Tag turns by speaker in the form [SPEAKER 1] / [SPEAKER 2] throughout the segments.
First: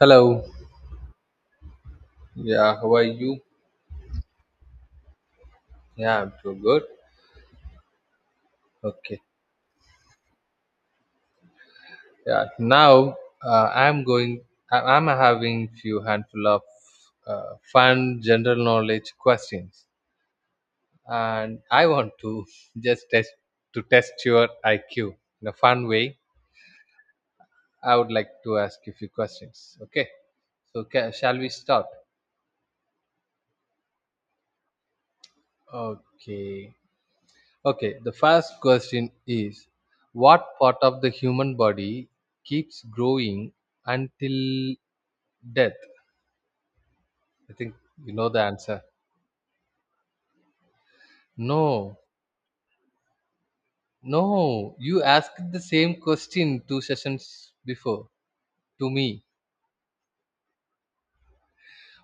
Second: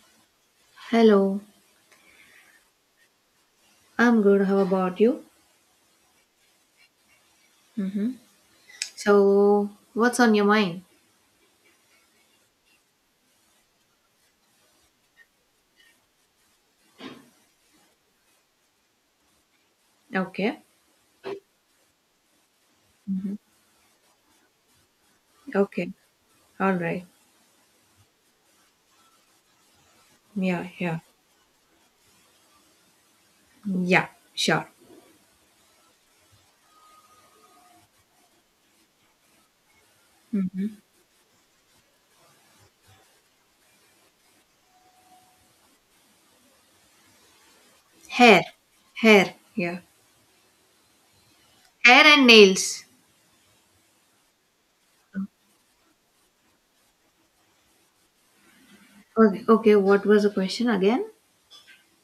[SPEAKER 1] Hello.
[SPEAKER 2] Hello,
[SPEAKER 1] Yeah, how are you?
[SPEAKER 2] I'm good. How about you?
[SPEAKER 1] Yeah, I'm too good.
[SPEAKER 2] Mm-hmm.
[SPEAKER 1] Okay.
[SPEAKER 2] So, what's on your mind?
[SPEAKER 1] Yeah. Now I'm going. I'm having few handful of fun general knowledge questions,
[SPEAKER 2] Okay,
[SPEAKER 1] and I want to just
[SPEAKER 2] mm-hmm,
[SPEAKER 1] test your IQ in a fun
[SPEAKER 2] okay,
[SPEAKER 1] way.
[SPEAKER 2] all right.
[SPEAKER 1] I would like to ask you few questions. Okay.
[SPEAKER 2] Yeah,
[SPEAKER 1] So
[SPEAKER 2] yeah,
[SPEAKER 1] shall we start?
[SPEAKER 2] yeah, sure.
[SPEAKER 1] Okay. Okay, the first question is what
[SPEAKER 2] Mm-hmm.
[SPEAKER 1] part of the human body keeps growing until death? I think you know the
[SPEAKER 2] Hair,
[SPEAKER 1] answer.
[SPEAKER 2] hair, yeah,
[SPEAKER 1] No,
[SPEAKER 2] hair and nails.
[SPEAKER 1] no, you asked the same question two sessions before to me.
[SPEAKER 2] Okay, okay, what was the question again?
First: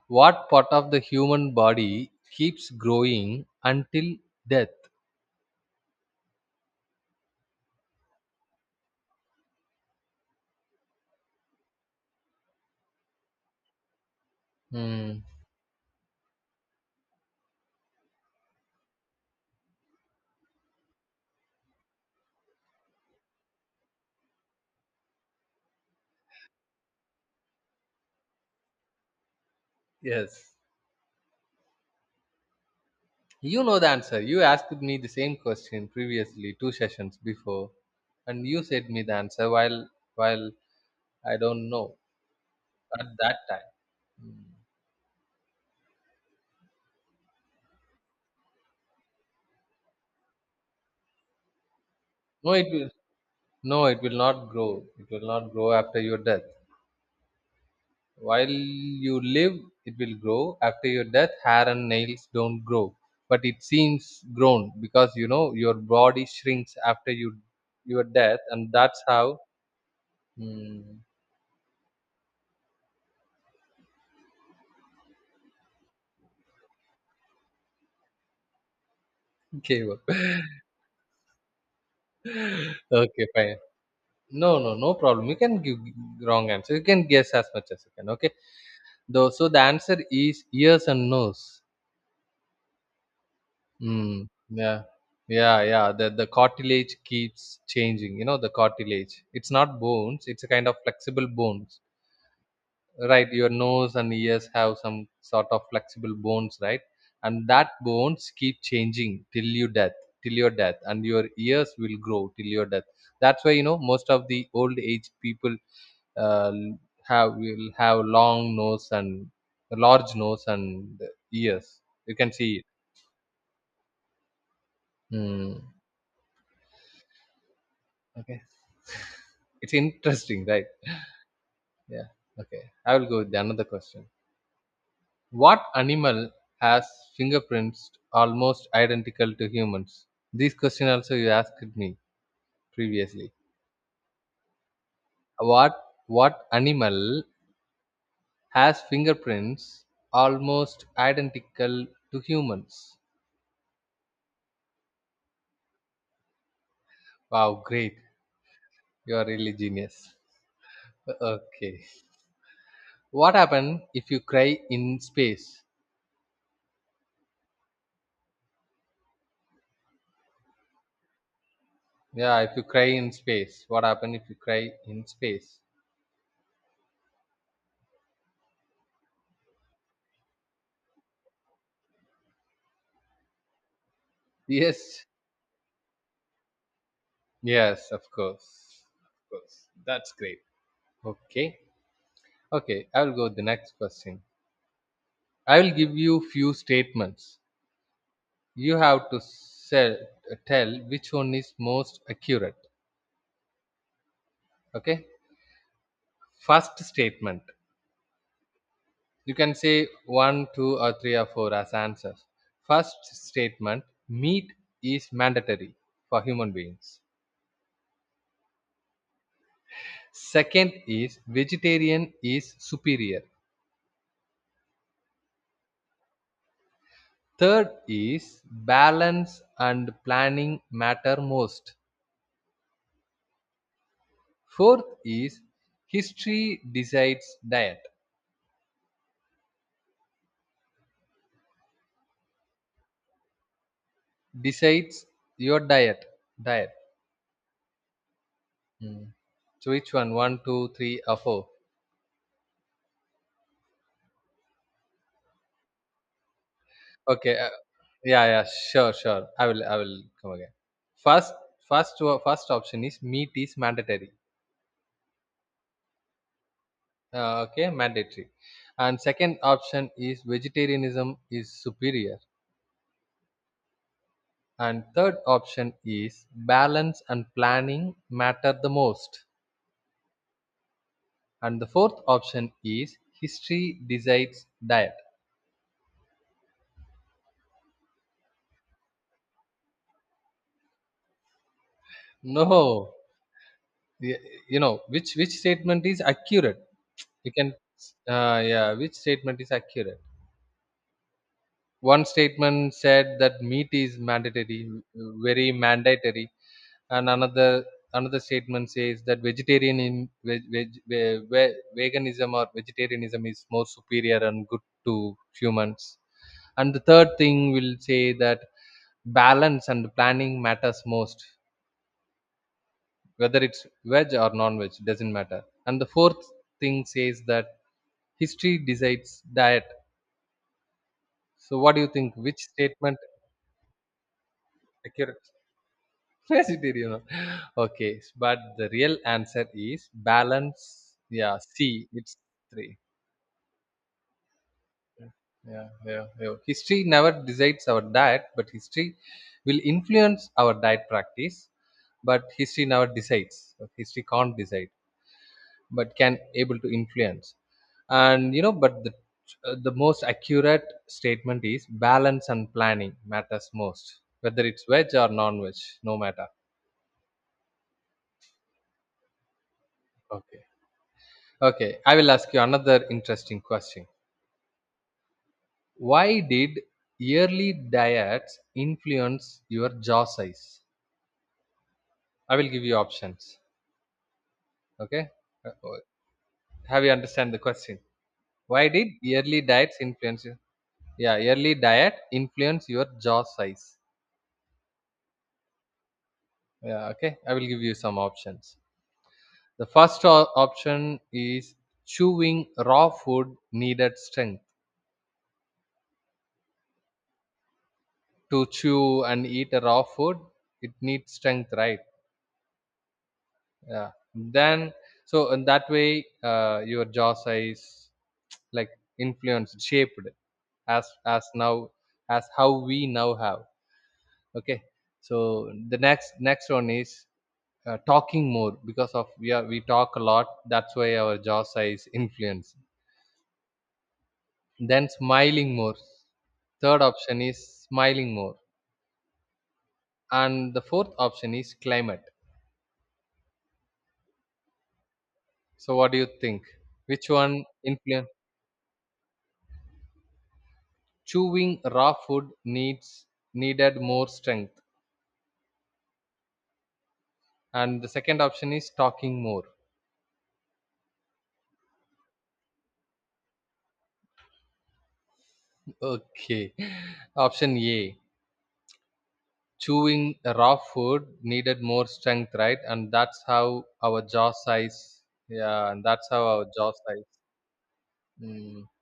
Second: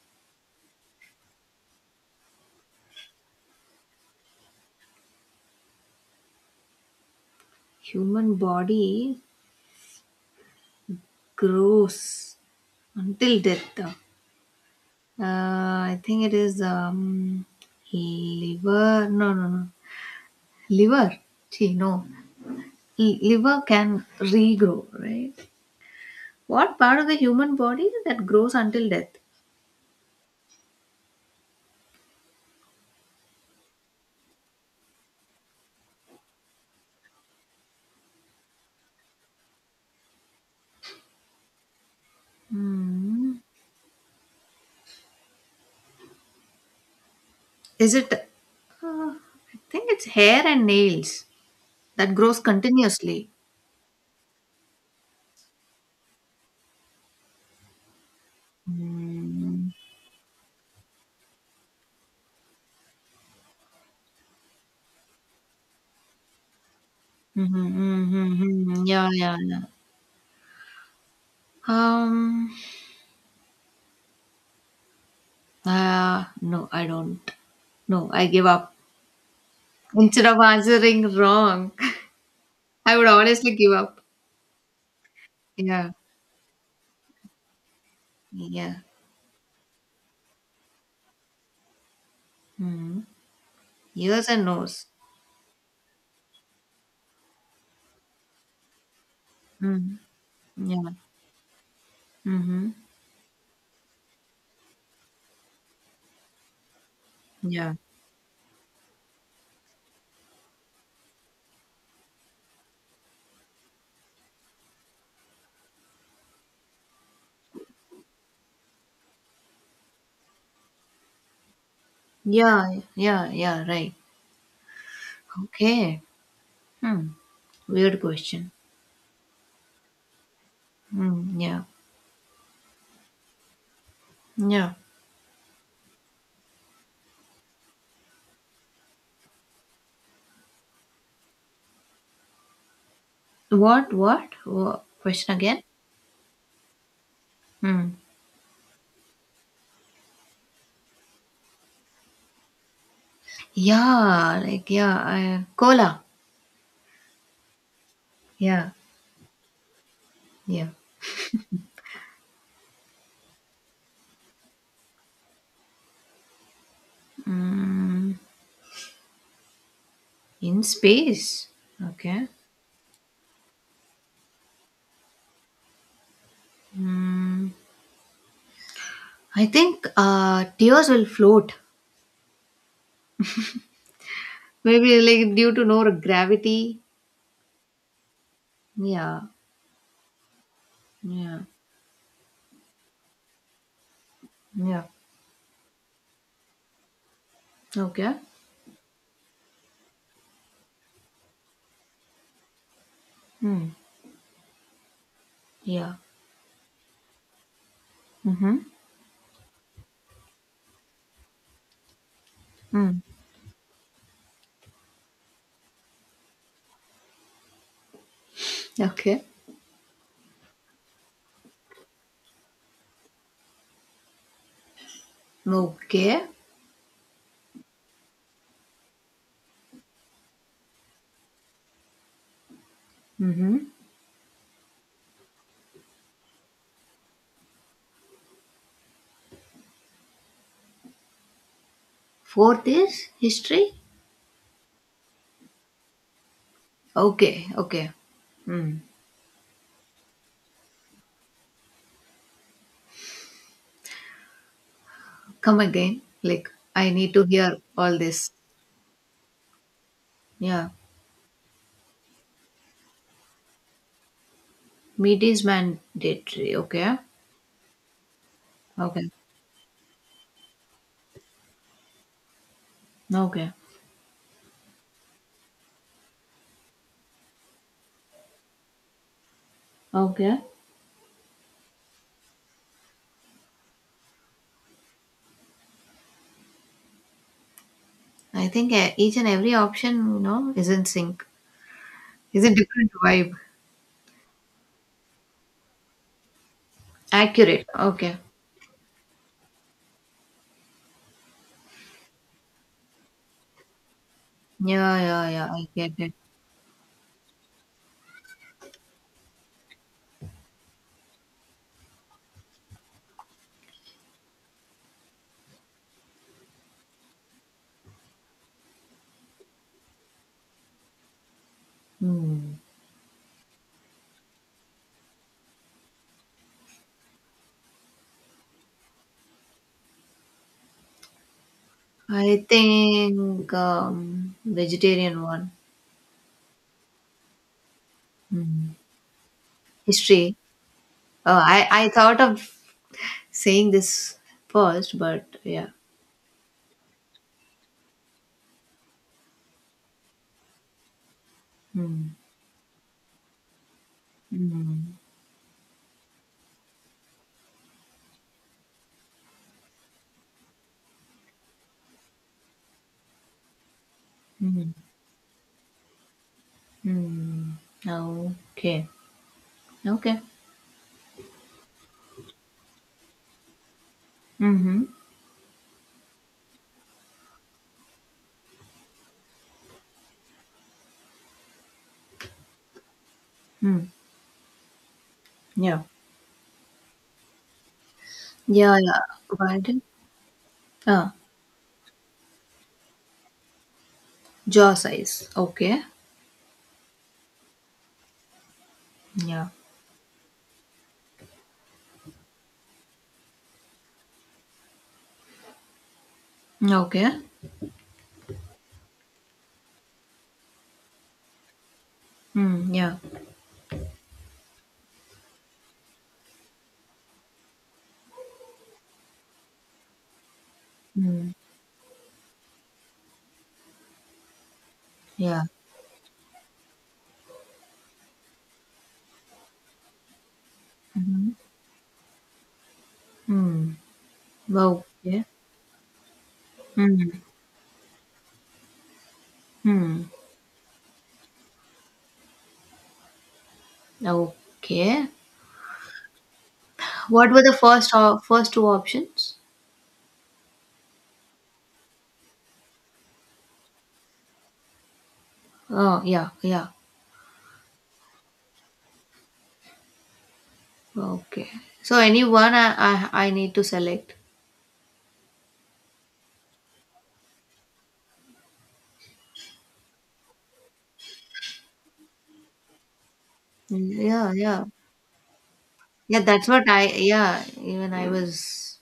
[SPEAKER 1] What part of the human body keeps growing until death?
[SPEAKER 2] Human body grows until death. Uh,
[SPEAKER 1] Hmm.
[SPEAKER 2] I think it is liver. No, Liver. See, no, liver can regrow, right? What part of the human body that grows until death?
[SPEAKER 1] Yes, you know the answer. You asked me the same question previously, two sessions before, and you said me the answer while while I don't know at that
[SPEAKER 2] Hmm.
[SPEAKER 1] time. Mm.
[SPEAKER 2] Is it? Uh, I think it's hair and nails that grows
[SPEAKER 1] No, it will.
[SPEAKER 2] continuously.
[SPEAKER 1] No, it will not grow. It will not grow after your death. While you live,
[SPEAKER 2] Mm.
[SPEAKER 1] it will grow. After your death, hair and nails don't grow, but it seems grown because you know your body shrinks after you
[SPEAKER 2] Mhm,
[SPEAKER 1] your
[SPEAKER 2] mhm,
[SPEAKER 1] death, and
[SPEAKER 2] mhm.
[SPEAKER 1] that's
[SPEAKER 2] Yeah, yeah,
[SPEAKER 1] how.
[SPEAKER 2] yeah.
[SPEAKER 1] Mm,
[SPEAKER 2] Um. No, I don't. No, I give up.
[SPEAKER 1] okay, well.
[SPEAKER 2] Instead of answering wrong, I would
[SPEAKER 1] Okay,
[SPEAKER 2] honestly
[SPEAKER 1] fine.
[SPEAKER 2] give up.
[SPEAKER 1] No, no, no problem. You can give
[SPEAKER 2] Yeah.
[SPEAKER 1] wrong answer. You can guess as much as you can. Okay.
[SPEAKER 2] Yeah.
[SPEAKER 1] Though, so the answer is ears and nose.
[SPEAKER 2] Mm. Ears
[SPEAKER 1] Mm,
[SPEAKER 2] and
[SPEAKER 1] yeah,
[SPEAKER 2] nose.
[SPEAKER 1] yeah, yeah. The cartilage keeps changing. You know, the cartilage. It's not
[SPEAKER 2] Mm.
[SPEAKER 1] bones. It's a kind of
[SPEAKER 2] Yeah.
[SPEAKER 1] flexible bones,
[SPEAKER 2] Mm-hmm.
[SPEAKER 1] right? Your nose and ears have some sort of flexible bones, right? And that
[SPEAKER 2] Yeah.
[SPEAKER 1] bones keep changing till you death, till your death, and your ears will grow till your death. That's why you know most of the old age people uh, have will have long nose and large nose and ears. You can see it.
[SPEAKER 2] Yeah, right.
[SPEAKER 1] Mm.
[SPEAKER 2] Okay. Hmm. Weird
[SPEAKER 1] Okay.
[SPEAKER 2] question.
[SPEAKER 1] It's interesting, right?
[SPEAKER 2] Hmm. Yeah.
[SPEAKER 1] Yeah. Okay. I will go with another question.
[SPEAKER 2] Yeah.
[SPEAKER 1] What animal has fingerprints almost identical to humans? This question also you asked me previously.
[SPEAKER 2] What? What? What? Question again?
[SPEAKER 1] What what animal
[SPEAKER 2] Hmm.
[SPEAKER 1] has fingerprints almost identical to humans?
[SPEAKER 2] Cola.
[SPEAKER 1] Wow, great.
[SPEAKER 2] Yeah.
[SPEAKER 1] You are really genius.
[SPEAKER 2] Yeah.
[SPEAKER 1] Okay. What happen if you cry in space?
[SPEAKER 2] Mm, in space. Okay.
[SPEAKER 1] Yeah, if you cry in space. What happen if you cry in space?
[SPEAKER 2] Mm, I think tears will float. Maybe
[SPEAKER 1] Yes.
[SPEAKER 2] like due to no gravity.
[SPEAKER 1] Yes, of course.
[SPEAKER 2] Yeah.
[SPEAKER 1] Of course. That's great.
[SPEAKER 2] Yeah.
[SPEAKER 1] Okay. Okay, I will go with the next question.
[SPEAKER 2] Yeah.
[SPEAKER 1] I will give you few statements.
[SPEAKER 2] Okay.
[SPEAKER 1] You have to tell which one is most accurate.
[SPEAKER 2] Hmm.
[SPEAKER 1] Okay?
[SPEAKER 2] Yeah.
[SPEAKER 1] First statement.
[SPEAKER 2] Mm-hmm.
[SPEAKER 1] You can say one, two, or three, or four as answers.
[SPEAKER 2] Mm.
[SPEAKER 1] First statement, meat is mandatory for human beings.
[SPEAKER 2] Okay.
[SPEAKER 1] Second is vegetarian is superior.
[SPEAKER 2] Okay.
[SPEAKER 1] Third is balance and planning matter most.
[SPEAKER 2] Mhm.
[SPEAKER 1] Fourth is history decides diet.
[SPEAKER 2] Fourth is history?
[SPEAKER 1] Decides your diet. Diet.
[SPEAKER 2] Okay, okay. Mm.
[SPEAKER 1] Mm. So which one? One, two, three, or four?
[SPEAKER 2] Come again. Like, I need to
[SPEAKER 1] Okay.
[SPEAKER 2] hear all
[SPEAKER 1] Yeah,
[SPEAKER 2] this.
[SPEAKER 1] yeah. Sure, sure. I will. I will come again.
[SPEAKER 2] Yeah.
[SPEAKER 1] First, First option is meat is mandatory.
[SPEAKER 2] Meat is mandatory. Okay.
[SPEAKER 1] Okay, mandatory. And
[SPEAKER 2] Okay.
[SPEAKER 1] second option is vegetarianism is superior.
[SPEAKER 2] Okay.
[SPEAKER 1] And third option is balance and planning matter the most.
[SPEAKER 2] Okay.
[SPEAKER 1] And the fourth option is history decides diet.
[SPEAKER 2] I think each and every option, you know, is in sync. Is a different
[SPEAKER 1] No,
[SPEAKER 2] vibe.
[SPEAKER 1] y- you know which statement is accurate. You can,
[SPEAKER 2] Accurate. Okay.
[SPEAKER 1] yeah, which statement is accurate. One statement said that meat is mandatory,
[SPEAKER 2] Yeah.
[SPEAKER 1] very
[SPEAKER 2] I get it.
[SPEAKER 1] mandatory, and another statement says that vegetarian in veg, veg, ve- ve- veganism or vegetarianism is more superior and good to humans. And the third thing will say that balance and planning matters most,
[SPEAKER 2] Hmm.
[SPEAKER 1] whether it's veg or non-veg, doesn't matter. And the fourth thing says that history decides diet. So what do you think? Which
[SPEAKER 2] I
[SPEAKER 1] statement
[SPEAKER 2] think vegetarian
[SPEAKER 1] accurate?
[SPEAKER 2] one.
[SPEAKER 1] Vegetarian. Huh? Okay, but the
[SPEAKER 2] Hmm.
[SPEAKER 1] real answer is
[SPEAKER 2] History.
[SPEAKER 1] balance.
[SPEAKER 2] Oh,
[SPEAKER 1] Yeah, C.
[SPEAKER 2] I
[SPEAKER 1] It's
[SPEAKER 2] thought of
[SPEAKER 1] three.
[SPEAKER 2] saying this first, but yeah.
[SPEAKER 1] Yeah, yeah, yeah. History never decides our diet, but history will influence our diet practice.
[SPEAKER 2] hmm,
[SPEAKER 1] But history never decides. History can't decide,
[SPEAKER 2] hmm,
[SPEAKER 1] but can able to influence. And you know, but the most accurate statement is balance and planning matters most, whether it's
[SPEAKER 2] hmm,
[SPEAKER 1] veg or non-veg, no matter.
[SPEAKER 2] hmm Okay. Okay.
[SPEAKER 1] Okay, okay. I will ask you another interesting question.
[SPEAKER 2] Mm-hmm.
[SPEAKER 1] Why did yearly diets influence your jaw size? I will give you options.
[SPEAKER 2] Mm.
[SPEAKER 1] Okay. Uh, uh,
[SPEAKER 2] Yeah.
[SPEAKER 1] have you understand the question? Why
[SPEAKER 2] Yeah,
[SPEAKER 1] did
[SPEAKER 2] yeah.
[SPEAKER 1] yearly
[SPEAKER 2] Why
[SPEAKER 1] diets influence you?
[SPEAKER 2] Ah,
[SPEAKER 1] Yeah, yearly diet influence your jaw size.
[SPEAKER 2] jaw size. Okay.
[SPEAKER 1] Yeah, okay. I will give you some options.
[SPEAKER 2] Yeah.
[SPEAKER 1] The first option is chewing raw food needed strength.
[SPEAKER 2] Okay.
[SPEAKER 1] To chew and eat a raw food, it needs strength, right?
[SPEAKER 2] Hmm. Yeah.
[SPEAKER 1] Yeah. Then, so in that way, your jaw size like influenced shaped as
[SPEAKER 2] Hmm.
[SPEAKER 1] now as how we now have. Okay,
[SPEAKER 2] Yeah.
[SPEAKER 1] so the next one is talking more because of we talk a lot, that's why our
[SPEAKER 2] Mm-hmm.
[SPEAKER 1] jaw size influence.
[SPEAKER 2] Mm.
[SPEAKER 1] Then
[SPEAKER 2] Okay.
[SPEAKER 1] smiling more. Third option
[SPEAKER 2] Hmm.
[SPEAKER 1] is smiling more,
[SPEAKER 2] Hmm.
[SPEAKER 1] and the fourth option is climate.
[SPEAKER 2] Okay.
[SPEAKER 1] So what do you think? Which
[SPEAKER 2] What
[SPEAKER 1] one
[SPEAKER 2] were the first
[SPEAKER 1] influence?
[SPEAKER 2] or first two options?
[SPEAKER 1] Chewing raw food needs needed more strength,
[SPEAKER 2] Oh, yeah. Yeah.
[SPEAKER 1] and the second option is talking more.
[SPEAKER 2] Okay. So any one I need to select.
[SPEAKER 1] Okay. Option A. Chewing raw food needed more strength, right? And that's how our
[SPEAKER 2] Yeah,
[SPEAKER 1] jaw
[SPEAKER 2] yeah.
[SPEAKER 1] size. Yeah, and that's
[SPEAKER 2] Yeah,
[SPEAKER 1] how our
[SPEAKER 2] that's what
[SPEAKER 1] jaw
[SPEAKER 2] I
[SPEAKER 1] size.
[SPEAKER 2] yeah, even I
[SPEAKER 1] Mm,
[SPEAKER 2] was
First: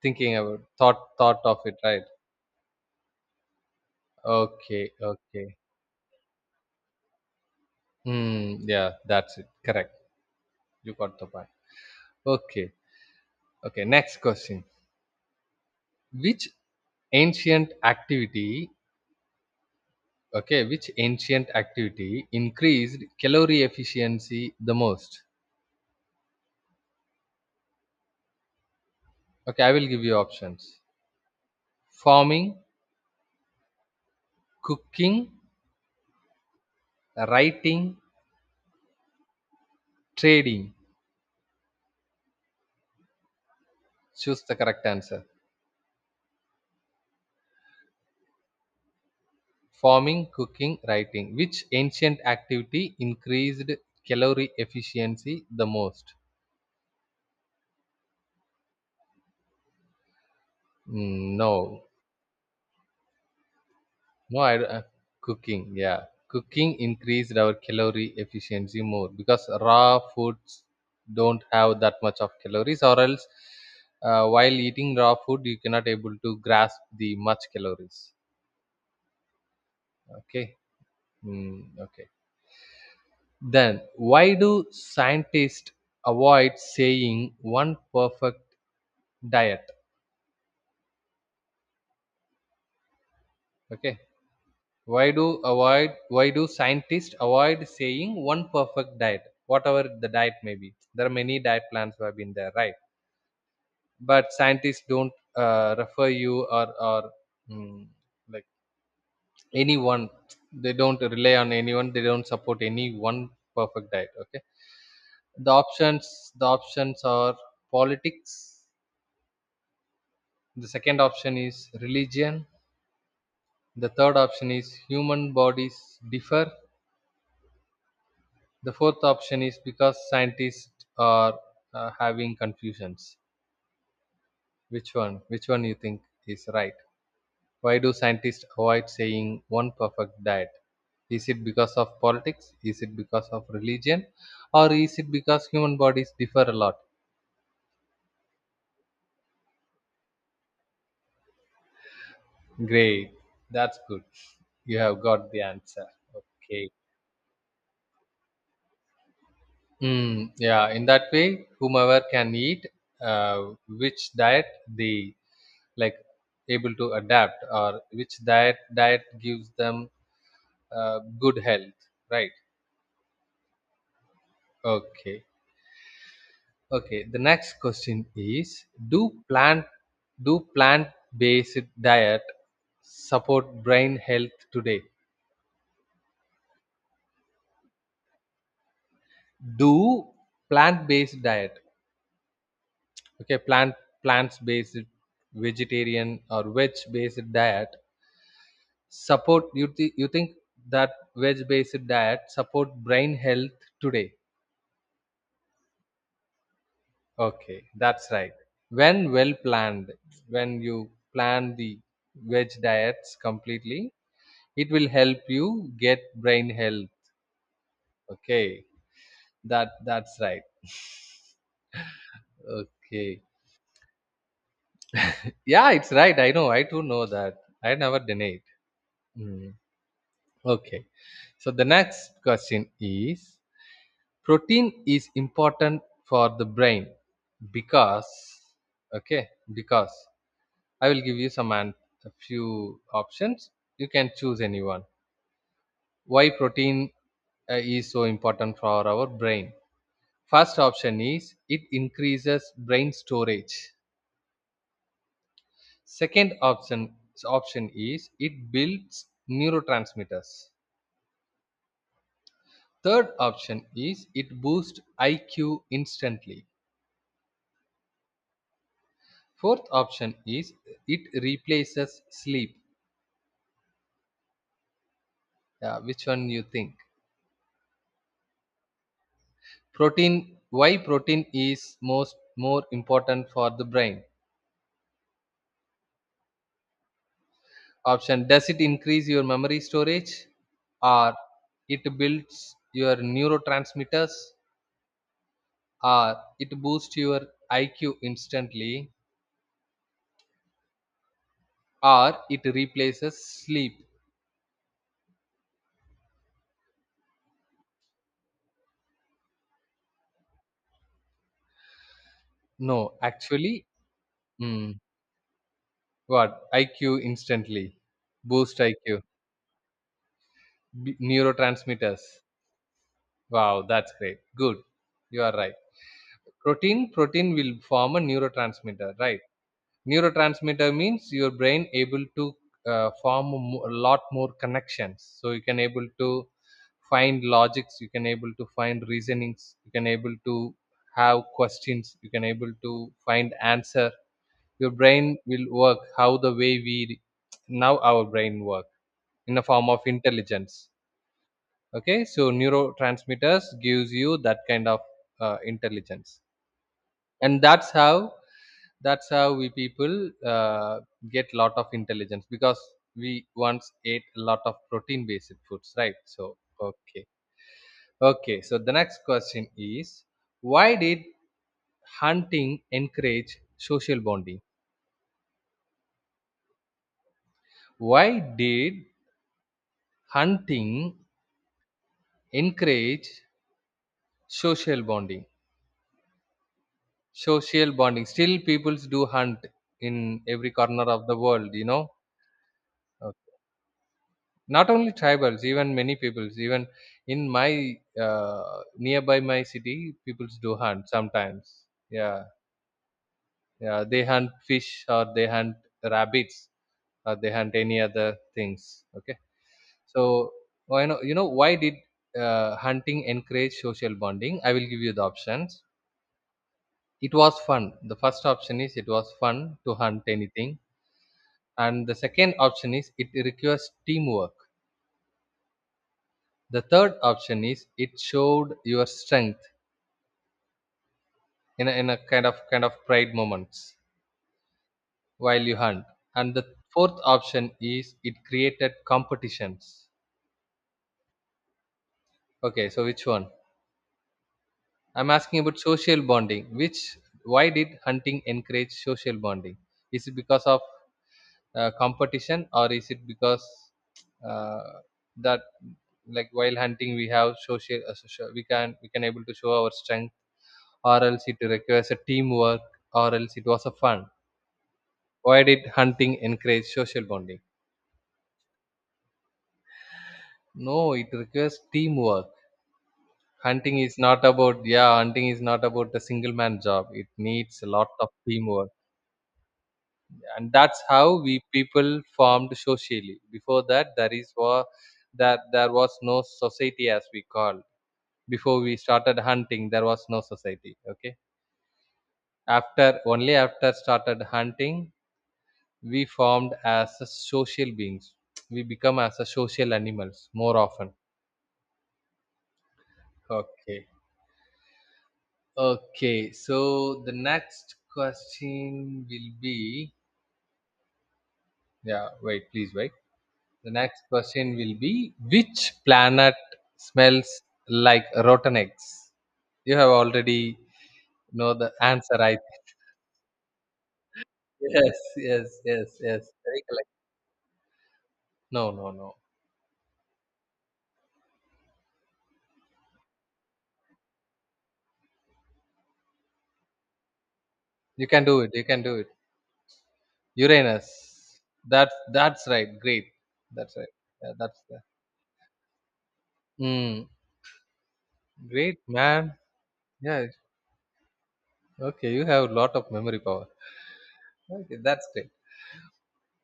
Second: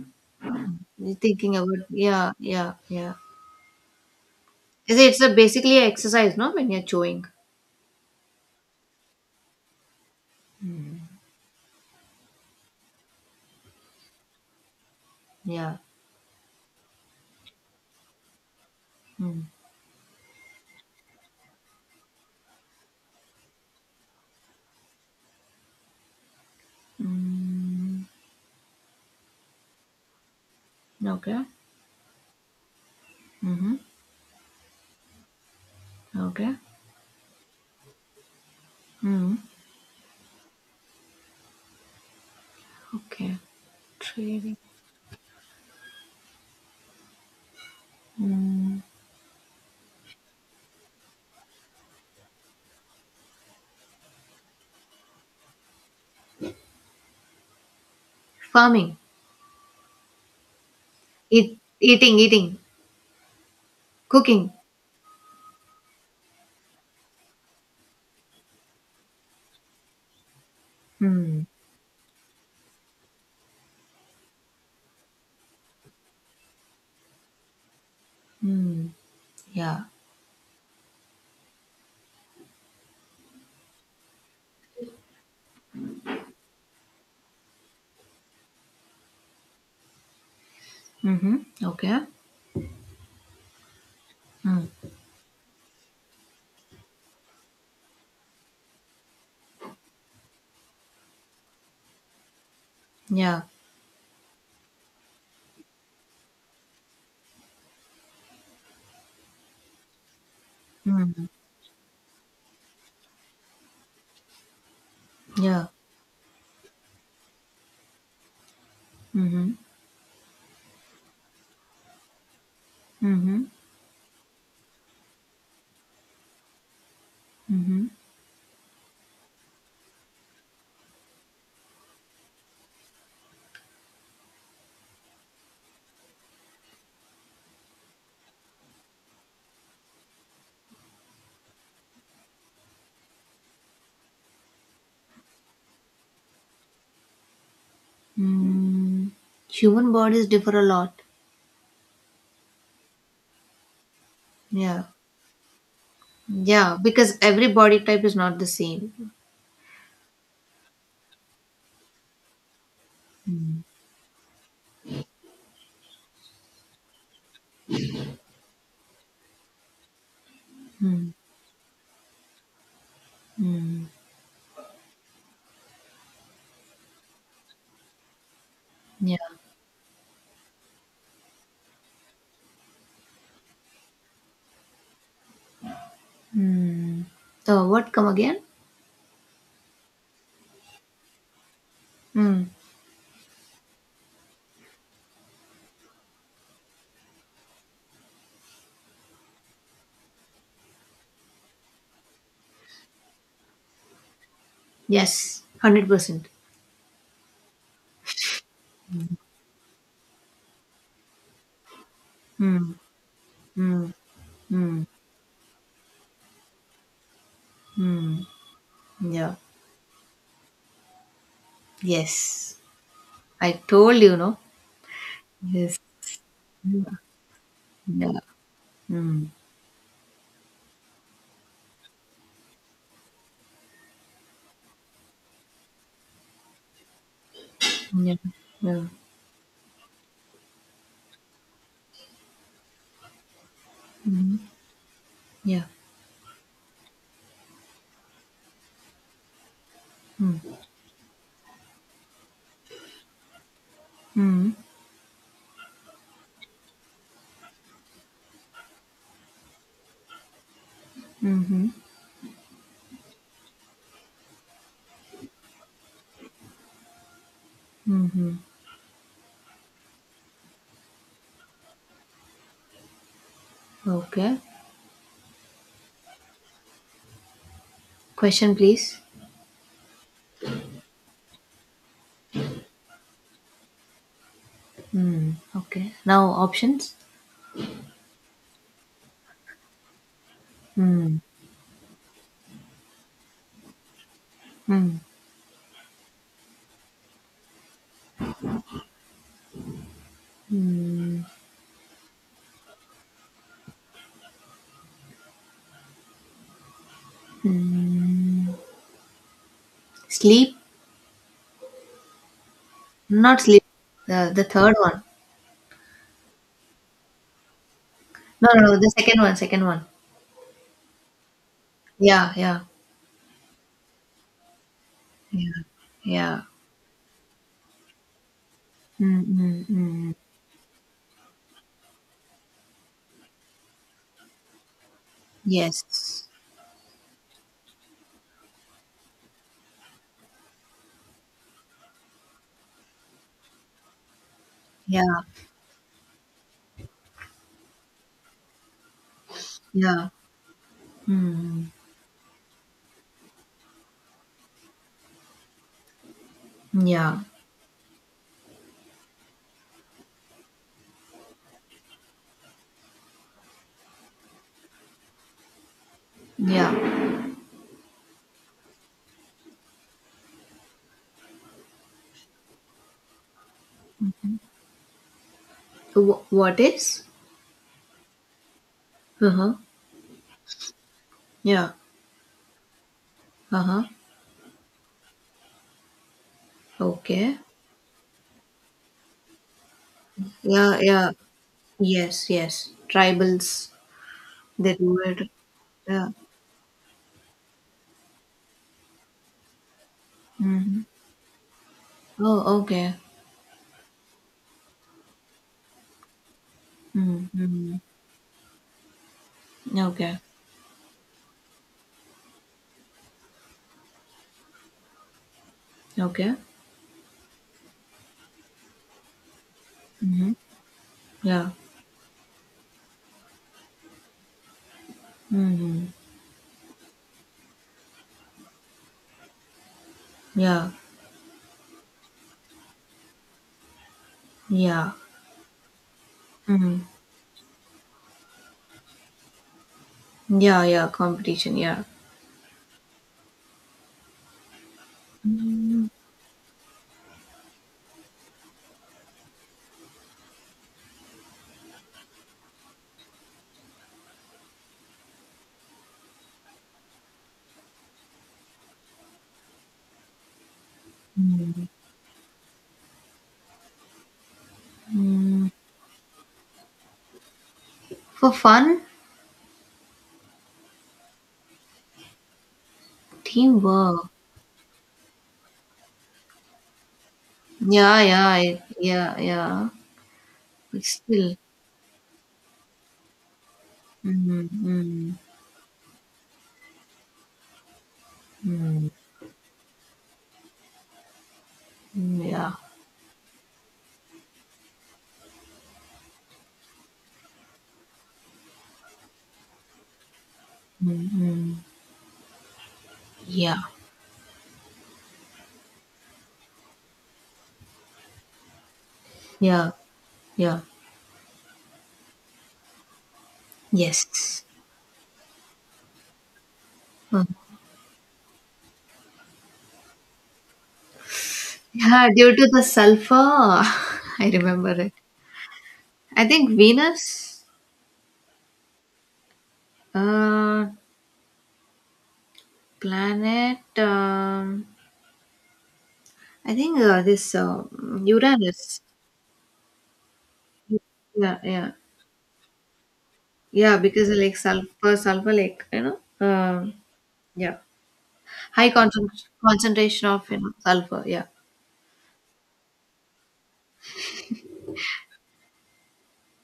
[SPEAKER 1] thinking about thought
[SPEAKER 2] thinking
[SPEAKER 1] of it,
[SPEAKER 2] about
[SPEAKER 1] right?
[SPEAKER 2] yeah, yeah, yeah.
[SPEAKER 1] Okay,
[SPEAKER 2] It's a
[SPEAKER 1] okay.
[SPEAKER 2] basically exercise, no, when you're chewing.
[SPEAKER 1] Hmm. Yeah, that's it. Correct. You got the point. Okay, okay. Next question.
[SPEAKER 2] Yeah.
[SPEAKER 1] Which ancient activity?
[SPEAKER 2] Mm.
[SPEAKER 1] Okay, which ancient activity increased calorie efficiency the most?
[SPEAKER 2] Mm.
[SPEAKER 1] Okay, I will give you options.
[SPEAKER 2] Okay.
[SPEAKER 1] Farming,
[SPEAKER 2] Mm-hmm.
[SPEAKER 1] cooking,
[SPEAKER 2] Okay.
[SPEAKER 1] writing,
[SPEAKER 2] Mm.
[SPEAKER 1] trading.
[SPEAKER 2] Okay.
[SPEAKER 1] Choose the
[SPEAKER 2] Trading.
[SPEAKER 1] correct answer.
[SPEAKER 2] Mm.
[SPEAKER 1] Farming, cooking, writing. Which ancient activity increased calorie efficiency the most?
[SPEAKER 2] Farming.
[SPEAKER 1] Mm, no,
[SPEAKER 2] Eating.
[SPEAKER 1] no,
[SPEAKER 2] Cooking.
[SPEAKER 1] cooking. Yeah, cooking increased our calorie efficiency more because raw foods don't
[SPEAKER 2] Mm.
[SPEAKER 1] have that much of calories, or else while eating raw food you cannot able to grasp the much calories.
[SPEAKER 2] Mm. Yeah.
[SPEAKER 1] Okay. Mm, okay. Then, why do scientists avoid saying one perfect diet?
[SPEAKER 2] Mm-hmm. Okay.
[SPEAKER 1] Okay,
[SPEAKER 2] Mm.
[SPEAKER 1] why do scientists avoid saying one perfect diet, whatever the diet may be? There are many diet plans who have been there, right?
[SPEAKER 2] Yeah.
[SPEAKER 1] But scientists don't refer you mm, like anyone. They don't
[SPEAKER 2] Mm.
[SPEAKER 1] rely on anyone. They don't support any one perfect diet. Okay,
[SPEAKER 2] Yeah.
[SPEAKER 1] the options are politics.
[SPEAKER 2] Mhm.
[SPEAKER 1] The second option is religion.
[SPEAKER 2] Mhm.
[SPEAKER 1] The third option is human bodies differ.
[SPEAKER 2] Mhm.
[SPEAKER 1] The fourth option is because scientists are having confusions. Which one? Which one you think is right? Why do scientists avoid saying one perfect diet? Is it because of politics? Is it because of religion? Or is it because human bodies differ a lot?
[SPEAKER 2] Mm. Human bodies differ a lot.
[SPEAKER 1] Great. That's good. You
[SPEAKER 2] Yeah.
[SPEAKER 1] have got the answer. Okay.
[SPEAKER 2] Yeah, because every body type is not the same.
[SPEAKER 1] Mm, yeah, in that way, whomever can eat uh,
[SPEAKER 2] Mm.
[SPEAKER 1] which diet they like able to adapt, or which diet gives them
[SPEAKER 2] Mm.
[SPEAKER 1] good health, right?
[SPEAKER 2] Mm.
[SPEAKER 1] Okay, okay. The next question is:
[SPEAKER 2] Yeah.
[SPEAKER 1] do plant do plant based diet support brain health today?
[SPEAKER 2] Mm. So what come again?
[SPEAKER 1] Do plant based diet
[SPEAKER 2] Mm.
[SPEAKER 1] okay Plants based vegetarian or veg based diet support you, you think that veg based diet support brain health today?
[SPEAKER 2] Yes, 100%.
[SPEAKER 1] Okay, that's right. When well planned, when you plan the veg
[SPEAKER 2] Mm.
[SPEAKER 1] diets completely,
[SPEAKER 2] Mm.
[SPEAKER 1] it
[SPEAKER 2] Mm.
[SPEAKER 1] will help you get brain health.
[SPEAKER 2] Mm.
[SPEAKER 1] Okay,
[SPEAKER 2] Yeah.
[SPEAKER 1] that that's right.
[SPEAKER 2] Yes.
[SPEAKER 1] Okay,
[SPEAKER 2] I told you, no?
[SPEAKER 1] yeah,
[SPEAKER 2] Yes.
[SPEAKER 1] it's right. I know, I too know that. I never
[SPEAKER 2] Yeah.
[SPEAKER 1] denied.
[SPEAKER 2] Mm.
[SPEAKER 1] Mm, okay, so the next question is: protein is important for the brain because.
[SPEAKER 2] Yeah. Yeah.
[SPEAKER 1] Okay, because I will give you some and a few options. You can
[SPEAKER 2] Mm.
[SPEAKER 1] choose anyone.
[SPEAKER 2] Yeah.
[SPEAKER 1] Why protein is so important for our brain?
[SPEAKER 2] Mm.
[SPEAKER 1] First option is it increases brain storage.
[SPEAKER 2] Mm.
[SPEAKER 1] Second option option is it builds neurotransmitters.
[SPEAKER 2] Mm-hmm.
[SPEAKER 1] Third option is it boosts IQ instantly.
[SPEAKER 2] Mm-hmm.
[SPEAKER 1] Fourth option is it replaces sleep.
[SPEAKER 2] Okay.
[SPEAKER 1] Yeah, which one you think?
[SPEAKER 2] Question, please.
[SPEAKER 1] Protein. Why protein is most more important for the brain?
[SPEAKER 2] Hmm. Okay. Now options.
[SPEAKER 1] Option: does it increase your memory storage, or
[SPEAKER 2] Hmm.
[SPEAKER 1] it builds your neurotransmitters,
[SPEAKER 2] Hmm.
[SPEAKER 1] or it boosts your IQ instantly,
[SPEAKER 2] Hmm.
[SPEAKER 1] or it replaces sleep?
[SPEAKER 2] Hmm. Sleep.
[SPEAKER 1] No,
[SPEAKER 2] Not sleep.
[SPEAKER 1] actually,
[SPEAKER 2] The
[SPEAKER 1] hmm,
[SPEAKER 2] third one.
[SPEAKER 1] what, IQ instantly,
[SPEAKER 2] No,
[SPEAKER 1] boost
[SPEAKER 2] no, no. The
[SPEAKER 1] IQ,
[SPEAKER 2] second one. Second one.
[SPEAKER 1] neurotransmitters.
[SPEAKER 2] Yeah, yeah,
[SPEAKER 1] Wow, that's great. Good. You are right.
[SPEAKER 2] yeah, yeah.
[SPEAKER 1] Protein will form a neurotransmitter, right?
[SPEAKER 2] Hmm. Hmm. Mm.
[SPEAKER 1] Neurotransmitter means your brain able to form a a lot more connections. So you can able
[SPEAKER 2] Yes.
[SPEAKER 1] to find logics, you can able to find reasonings, you can able to have questions, you can able to find answer. Your
[SPEAKER 2] Yeah,
[SPEAKER 1] brain will work how the way we now our brain work in a form of
[SPEAKER 2] yeah.
[SPEAKER 1] intelligence.
[SPEAKER 2] Hmm.
[SPEAKER 1] Okay, so neurotransmitters gives you that kind of intelligence,
[SPEAKER 2] Yeah,
[SPEAKER 1] and that's how we people uh, get lot of intelligence because we once ate a lot of protein based foods, right? So okay,
[SPEAKER 2] yeah.
[SPEAKER 1] okay, so the next question is: why did hunting encourage social bonding?
[SPEAKER 2] What is?
[SPEAKER 1] Why did
[SPEAKER 2] Uh huh.
[SPEAKER 1] hunting
[SPEAKER 2] Yeah.
[SPEAKER 1] encourage
[SPEAKER 2] Uh huh.
[SPEAKER 1] social bonding?
[SPEAKER 2] Okay.
[SPEAKER 1] Social bonding. Still, peoples do hunt in every
[SPEAKER 2] Yeah,
[SPEAKER 1] corner of
[SPEAKER 2] yeah.
[SPEAKER 1] the world. You know,
[SPEAKER 2] Yes, yes.
[SPEAKER 1] uh,
[SPEAKER 2] Tribals.
[SPEAKER 1] not
[SPEAKER 2] They
[SPEAKER 1] only
[SPEAKER 2] do it.
[SPEAKER 1] tribals, even many
[SPEAKER 2] Yeah.
[SPEAKER 1] peoples. Even in my nearby my city, peoples do
[SPEAKER 2] Mhm.
[SPEAKER 1] hunt sometimes. Yeah,
[SPEAKER 2] Oh, okay.
[SPEAKER 1] yeah. They hunt fish or they hunt rabbits or
[SPEAKER 2] Mm,
[SPEAKER 1] they hunt any
[SPEAKER 2] mhm.
[SPEAKER 1] other things. Okay.
[SPEAKER 2] Okay.
[SPEAKER 1] So why know you know why did hunting encourage social bonding? I will give you the options.
[SPEAKER 2] Okay.
[SPEAKER 1] It was fun. The first option is it was fun to hunt
[SPEAKER 2] Mhm.
[SPEAKER 1] anything,
[SPEAKER 2] Yeah.
[SPEAKER 1] and the second option is it requires teamwork,
[SPEAKER 2] Mhm.
[SPEAKER 1] the third option is it showed your strength
[SPEAKER 2] Yeah.
[SPEAKER 1] in a kind of pride moments
[SPEAKER 2] Yeah.
[SPEAKER 1] while you hunt, and the
[SPEAKER 2] Mhm.
[SPEAKER 1] fourth option is it created competitions.
[SPEAKER 2] Yeah, competition, yeah.
[SPEAKER 1] Okay, so which one, I'm asking about social bonding, which, why did hunting encourage social bonding? Is it because of competition, or is it because uh, that, like while hunting we have social we can able to show our strength, or else it
[SPEAKER 2] Mhm.
[SPEAKER 1] requires a teamwork, or else it was a fun. Why
[SPEAKER 2] Mm.
[SPEAKER 1] did hunting encourage social bonding?
[SPEAKER 2] For fun,
[SPEAKER 1] No, it requires teamwork. Hunting is
[SPEAKER 2] teamwork.
[SPEAKER 1] not about, yeah, hunting is not about a single man job. It needs a lot of teamwork,
[SPEAKER 2] Yeah, yeah.
[SPEAKER 1] and that's
[SPEAKER 2] But
[SPEAKER 1] how
[SPEAKER 2] still.
[SPEAKER 1] we people formed socially. Before that, there is
[SPEAKER 2] Mhm.
[SPEAKER 1] war,
[SPEAKER 2] Mhm.
[SPEAKER 1] that there was no society as we call. Before we
[SPEAKER 2] Mhm.
[SPEAKER 1] started hunting, there was no society. Okay,
[SPEAKER 2] Mm, yeah.
[SPEAKER 1] after, only after started hunting we formed as a social beings. We become as a social animals more often.
[SPEAKER 2] Mhm. Yeah.
[SPEAKER 1] Okay. Okay. So the next question will
[SPEAKER 2] Yeah.
[SPEAKER 1] be,
[SPEAKER 2] Yeah.
[SPEAKER 1] yeah, wait, please wait. The next
[SPEAKER 2] Yes.
[SPEAKER 1] question will be, which planet smells
[SPEAKER 2] Mhm.
[SPEAKER 1] like rotten eggs? You have already know the
[SPEAKER 2] Yeah,
[SPEAKER 1] answer,
[SPEAKER 2] due
[SPEAKER 1] I
[SPEAKER 2] to the sulfur, I remember
[SPEAKER 1] think.
[SPEAKER 2] it.
[SPEAKER 1] Yes, yes, yes,
[SPEAKER 2] I
[SPEAKER 1] yes.
[SPEAKER 2] think
[SPEAKER 1] Very correct.
[SPEAKER 2] Venus,
[SPEAKER 1] No, no, no.
[SPEAKER 2] uh, planet. I think this
[SPEAKER 1] You can do it. You
[SPEAKER 2] Uranus.
[SPEAKER 1] can do it. Uranus.
[SPEAKER 2] Yeah, yeah,
[SPEAKER 1] That's right. Great.
[SPEAKER 2] yeah.
[SPEAKER 1] That's right.
[SPEAKER 2] Because
[SPEAKER 1] Yeah,
[SPEAKER 2] like
[SPEAKER 1] that's.
[SPEAKER 2] like you know, um,
[SPEAKER 1] Mm,
[SPEAKER 2] yeah, high
[SPEAKER 1] great, man.
[SPEAKER 2] concentration
[SPEAKER 1] Yeah.
[SPEAKER 2] of you know sulfur. Yeah.
[SPEAKER 1] Okay, you have a lot of memory power. Okay, that's great.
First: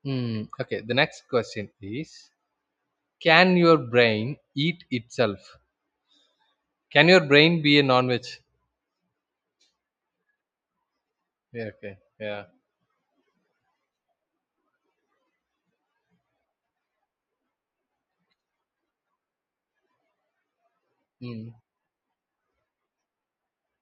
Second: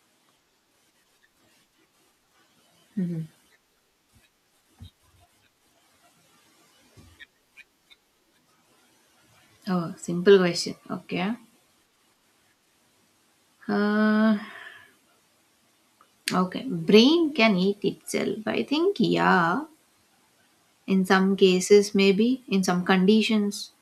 [SPEAKER 1] Mm, okay, the next question is,
[SPEAKER 2] Hmm.
[SPEAKER 1] can your brain eat itself? Can your brain be a non veg?
[SPEAKER 2] Oh, simple question. Okay.
[SPEAKER 1] Yeah, okay, yeah.
[SPEAKER 2] Uh, okay. Brain can eat itself. I think yeah. In some
[SPEAKER 1] Mm,
[SPEAKER 2] cases, maybe in some conditions.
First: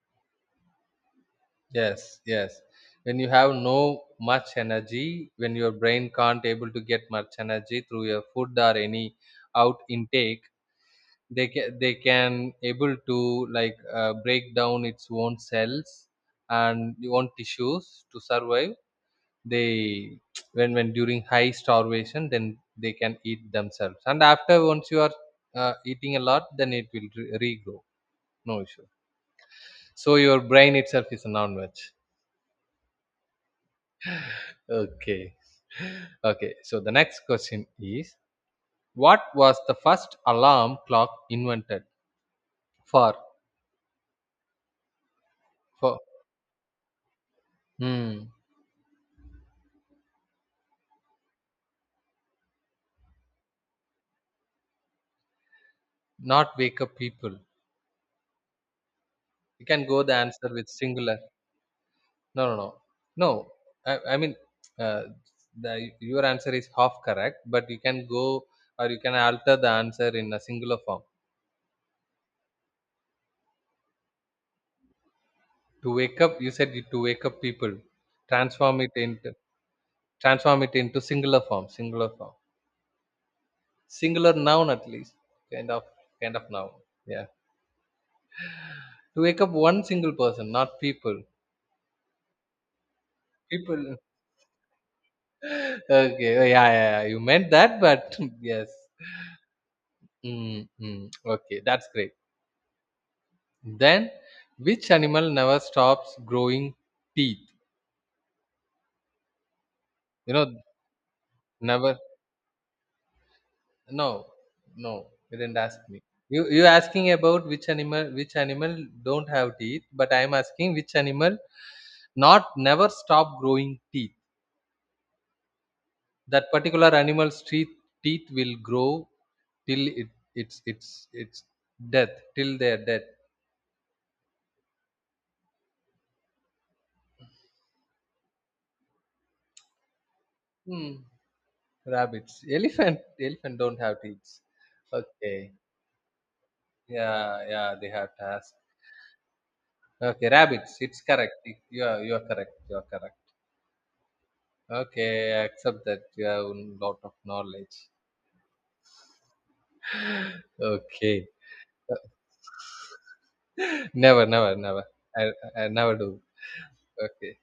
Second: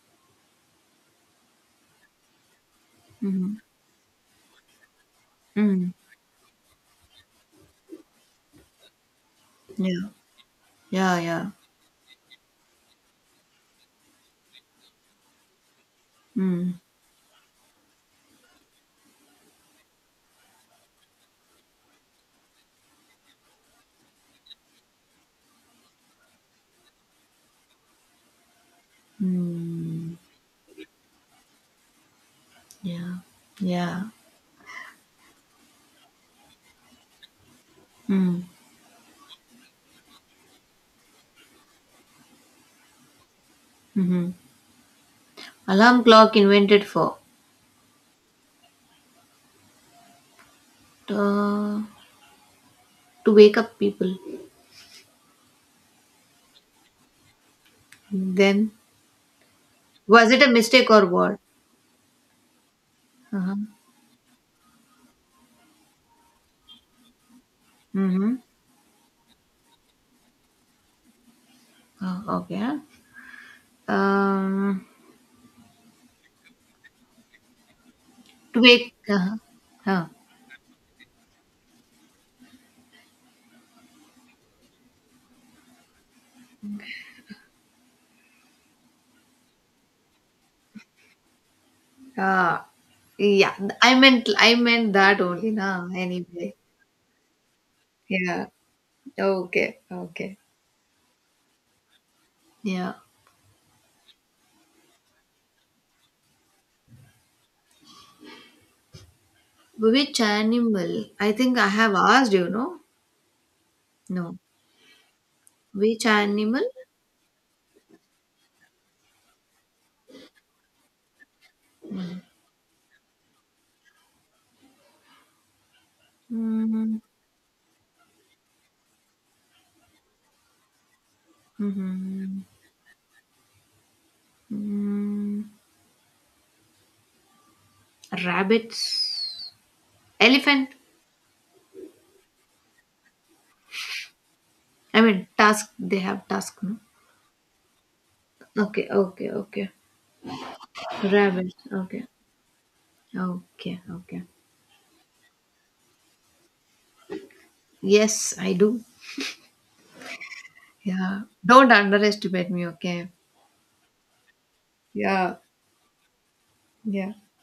[SPEAKER 1] yes, yes. When you have
[SPEAKER 2] Mm-hmm.
[SPEAKER 1] no much energy, when your
[SPEAKER 2] Mm.
[SPEAKER 1] brain can't able to get much energy through your food or any out
[SPEAKER 2] Yeah.
[SPEAKER 1] intake,
[SPEAKER 2] Yeah.
[SPEAKER 1] they
[SPEAKER 2] Yeah.
[SPEAKER 1] can, they can able to, like, break down its own cells
[SPEAKER 2] Mm.
[SPEAKER 1] and the own tissues to survive, they, when during high starvation, then they can eat themselves, and after, once you are eating a lot, then it will regrow, no issue.
[SPEAKER 2] Mm,
[SPEAKER 1] So your brain itself is a non-veg.
[SPEAKER 2] yeah, yeah.
[SPEAKER 1] Okay. Okay, so the next question is,
[SPEAKER 2] Mm,
[SPEAKER 1] what was the first alarm clock invented for?
[SPEAKER 2] hmm, mm-hmm.
[SPEAKER 1] For,
[SPEAKER 2] Alarm clock invented for
[SPEAKER 1] hmm,
[SPEAKER 2] uh, to wake up people.
[SPEAKER 1] not wake up people,
[SPEAKER 2] Then
[SPEAKER 1] you can go the
[SPEAKER 2] was it
[SPEAKER 1] answer
[SPEAKER 2] a
[SPEAKER 1] with
[SPEAKER 2] mistake or
[SPEAKER 1] singular.
[SPEAKER 2] what?
[SPEAKER 1] No, no, no, no.
[SPEAKER 2] Uh-huh.
[SPEAKER 1] I mean, uh, the, your answer is half correct, but you can go,
[SPEAKER 2] Mm-hmm.
[SPEAKER 1] or you can alter the answer in a singular form.
[SPEAKER 2] Oh, okay. Um,
[SPEAKER 1] To wake up, you said to wake up people,
[SPEAKER 2] to
[SPEAKER 1] transform
[SPEAKER 2] wake.
[SPEAKER 1] it into,
[SPEAKER 2] Uh-huh. Huh.
[SPEAKER 1] transform it into singular form, singular form, singular noun at least, kind of, kind of noun, yeah, to wake up one single person, not people,
[SPEAKER 2] Uh, yeah. I
[SPEAKER 1] people.
[SPEAKER 2] meant I meant that only. Nah.
[SPEAKER 1] Okay,
[SPEAKER 2] Anyway.
[SPEAKER 1] yeah, yeah, yeah, you meant that, but
[SPEAKER 2] Yeah.
[SPEAKER 1] yes.
[SPEAKER 2] Okay. Okay.
[SPEAKER 1] mm Hmm. Okay, that's great.
[SPEAKER 2] Yeah.
[SPEAKER 1] Then, which animal never stops growing teeth?
[SPEAKER 2] Which
[SPEAKER 1] You know,
[SPEAKER 2] animal? I think I have
[SPEAKER 1] never.
[SPEAKER 2] asked you. No.
[SPEAKER 1] No,
[SPEAKER 2] No.
[SPEAKER 1] no, you didn't ask me.
[SPEAKER 2] Which
[SPEAKER 1] You
[SPEAKER 2] animal?
[SPEAKER 1] you asking about which animal? Which animal don't have teeth? But I am asking which animal not never stop growing teeth. That particular
[SPEAKER 2] Mhm.
[SPEAKER 1] animal's teeth, teeth will grow till it, it's death,
[SPEAKER 2] Mhm.
[SPEAKER 1] till their death.
[SPEAKER 2] Mm. Rabbits, elephant.
[SPEAKER 1] Hmm. Rabbits, elephant, elephant don't have teeth.
[SPEAKER 2] I mean,
[SPEAKER 1] Okay.
[SPEAKER 2] tusk. They have tusk. No?
[SPEAKER 1] Yeah, yeah, they have to ask.
[SPEAKER 2] Okay.
[SPEAKER 1] Okay, rabbits. It's correct.
[SPEAKER 2] Rabbit.
[SPEAKER 1] It-
[SPEAKER 2] Okay,
[SPEAKER 1] you are correct. You are correct.
[SPEAKER 2] okay.
[SPEAKER 1] Okay, I accept that you have a lot of knowledge.
[SPEAKER 2] Yes, I do. Yeah.
[SPEAKER 1] Okay,
[SPEAKER 2] Don't underestimate me. Okay.
[SPEAKER 1] never, never, never. I,
[SPEAKER 2] Yeah.
[SPEAKER 1] I never do.
[SPEAKER 2] Yeah.
[SPEAKER 1] Okay,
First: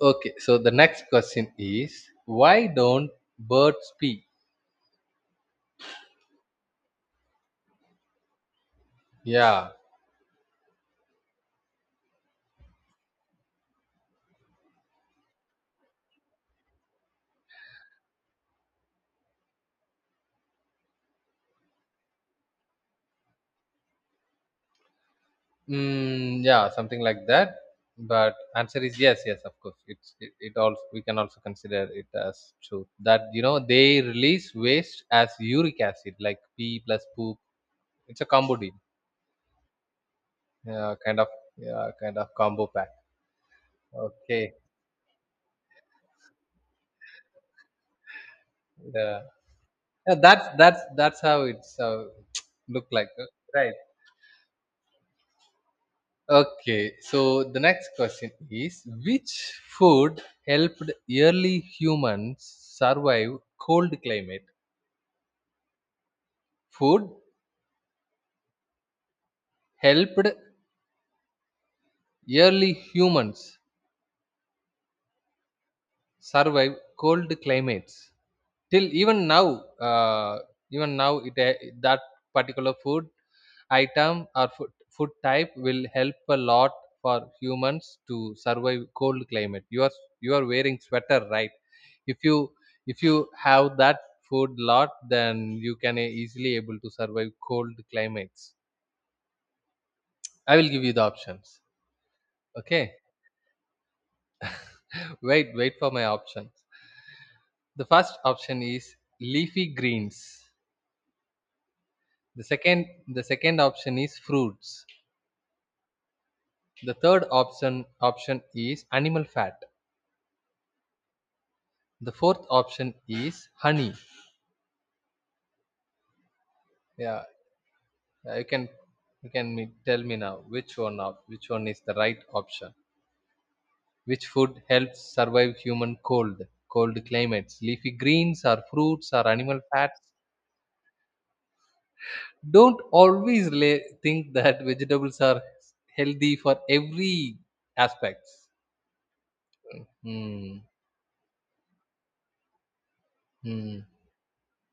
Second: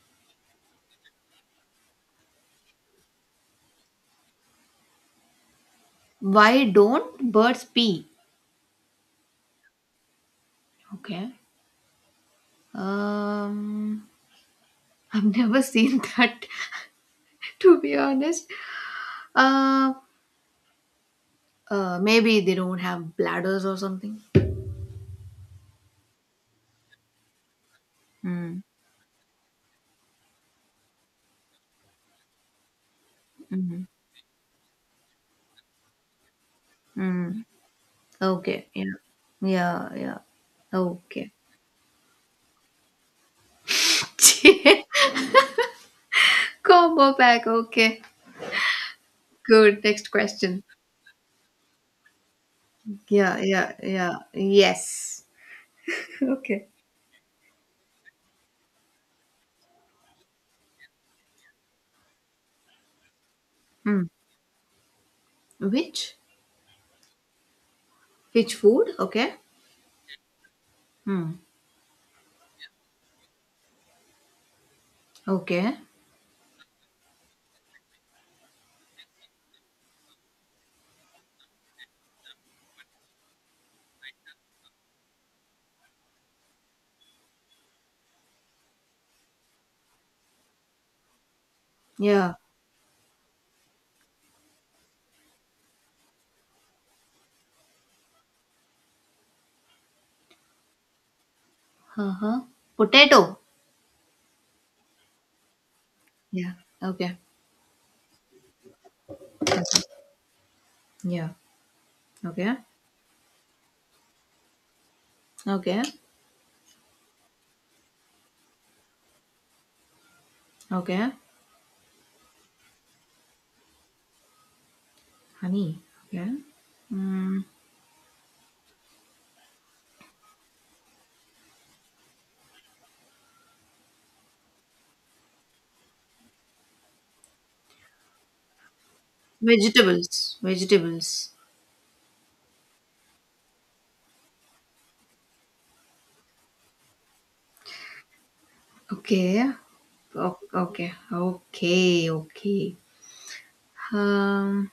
[SPEAKER 1] okay. So the next question is, why don't birds speak?
[SPEAKER 2] Why don't birds pee?
[SPEAKER 1] Yeah,
[SPEAKER 2] Okay. Um, I've never seen that. To be honest. Uh, maybe they don't have bladders or something.
[SPEAKER 1] mm, yeah, something like that. But
[SPEAKER 2] Hmm.
[SPEAKER 1] answer is yes, yes, of course. It's it also, we can also consider it as true that, you know,
[SPEAKER 2] Mm-hmm.
[SPEAKER 1] they release waste as uric acid, like pee plus poop.
[SPEAKER 2] Mm.
[SPEAKER 1] It's a combo
[SPEAKER 2] Okay.
[SPEAKER 1] deal,
[SPEAKER 2] Yeah. Yeah. Yeah.
[SPEAKER 1] yeah, kind of,
[SPEAKER 2] Okay.
[SPEAKER 1] yeah, kind of combo pack. Okay,
[SPEAKER 2] Combo pack. Okay.
[SPEAKER 1] yeah,
[SPEAKER 2] Good. Next
[SPEAKER 1] yeah that's
[SPEAKER 2] question.
[SPEAKER 1] that's that's how it's look like,
[SPEAKER 2] Yeah. Yeah.
[SPEAKER 1] right?
[SPEAKER 2] Yeah. Yes. Okay.
[SPEAKER 1] Okay, so the next question is: which food helped early humans survive cold
[SPEAKER 2] Mm.
[SPEAKER 1] climate?
[SPEAKER 2] Which?
[SPEAKER 1] Food
[SPEAKER 2] Which food? Okay.
[SPEAKER 1] helped
[SPEAKER 2] Mm.
[SPEAKER 1] early humans
[SPEAKER 2] Okay.
[SPEAKER 1] survive cold climates, till even now, uh, even now it that particular food item, or food, food type will help a lot for humans to survive cold climate. You are, you are wearing sweater, right? If
[SPEAKER 2] Yeah.
[SPEAKER 1] you, if you have that food lot, then you can easily able to survive cold climates. I will give you the options.
[SPEAKER 2] Uh huh.
[SPEAKER 1] Okay,
[SPEAKER 2] Potato.
[SPEAKER 1] wait, wait for my options.
[SPEAKER 2] Yeah. Okay.
[SPEAKER 1] The first option is leafy greens,
[SPEAKER 2] Yeah.
[SPEAKER 1] the
[SPEAKER 2] Okay.
[SPEAKER 1] second option is fruits.
[SPEAKER 2] Okay.
[SPEAKER 1] The third option is animal fat.
[SPEAKER 2] Okay.
[SPEAKER 1] The fourth option is honey.
[SPEAKER 2] Honey. Okay.
[SPEAKER 1] Yeah,
[SPEAKER 2] Mm.
[SPEAKER 1] yeah, you can, tell me now which one of, which one is the right option. Which food helps survive human cold climates? Leafy greens or fruits or animal fats?
[SPEAKER 2] Vegetables.
[SPEAKER 1] Don't always lay, think that vegetables are healthy for every aspects.
[SPEAKER 2] Okay.
[SPEAKER 1] Hmm.
[SPEAKER 2] Okay. Okay. Okay.
[SPEAKER 1] Hmm.
[SPEAKER 2] Um,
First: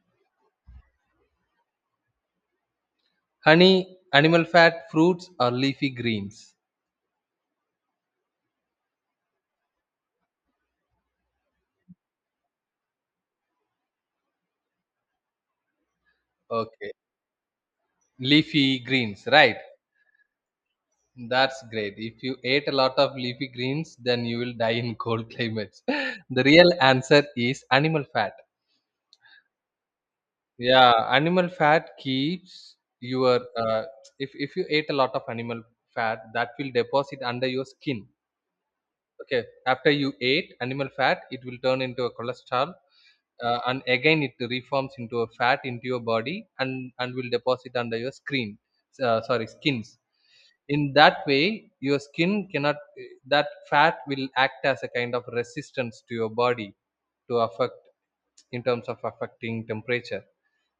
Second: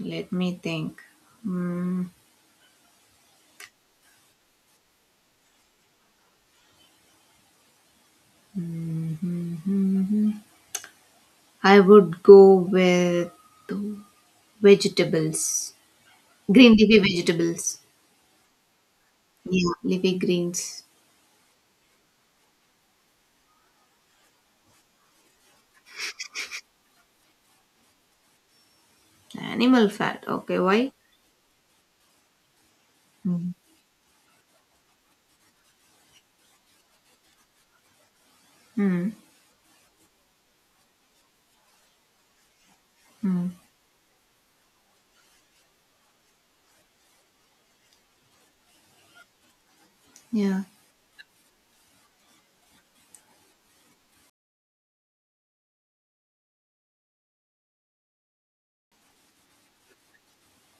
[SPEAKER 2] let me think. Mm,
[SPEAKER 1] Honey, animal fat, fruits or leafy greens.
[SPEAKER 2] I would go with vegetables, green
[SPEAKER 1] Okay.
[SPEAKER 2] leafy vegetables.
[SPEAKER 1] Leafy greens, right?
[SPEAKER 2] Yeah, leafy greens.
[SPEAKER 1] That's great. If you ate a lot of leafy greens, then you will die in cold climates. The real answer is animal fat.
[SPEAKER 2] Animal fat. Okay. Why?
[SPEAKER 1] Yeah, animal fat keeps your
[SPEAKER 2] Mm.
[SPEAKER 1] if you ate a lot of animal fat, that will deposit under your skin.
[SPEAKER 2] Mm.
[SPEAKER 1] Okay, after you ate animal fat, it will turn into a cholesterol,
[SPEAKER 2] Mm.
[SPEAKER 1] and again it reforms into a fat into your body, and will deposit under your screen. Sorry, skins.
[SPEAKER 2] Yeah.
[SPEAKER 1] In that way your skin cannot, that fat will act as a kind of resistance to your body, to affect, in terms of affecting temperature.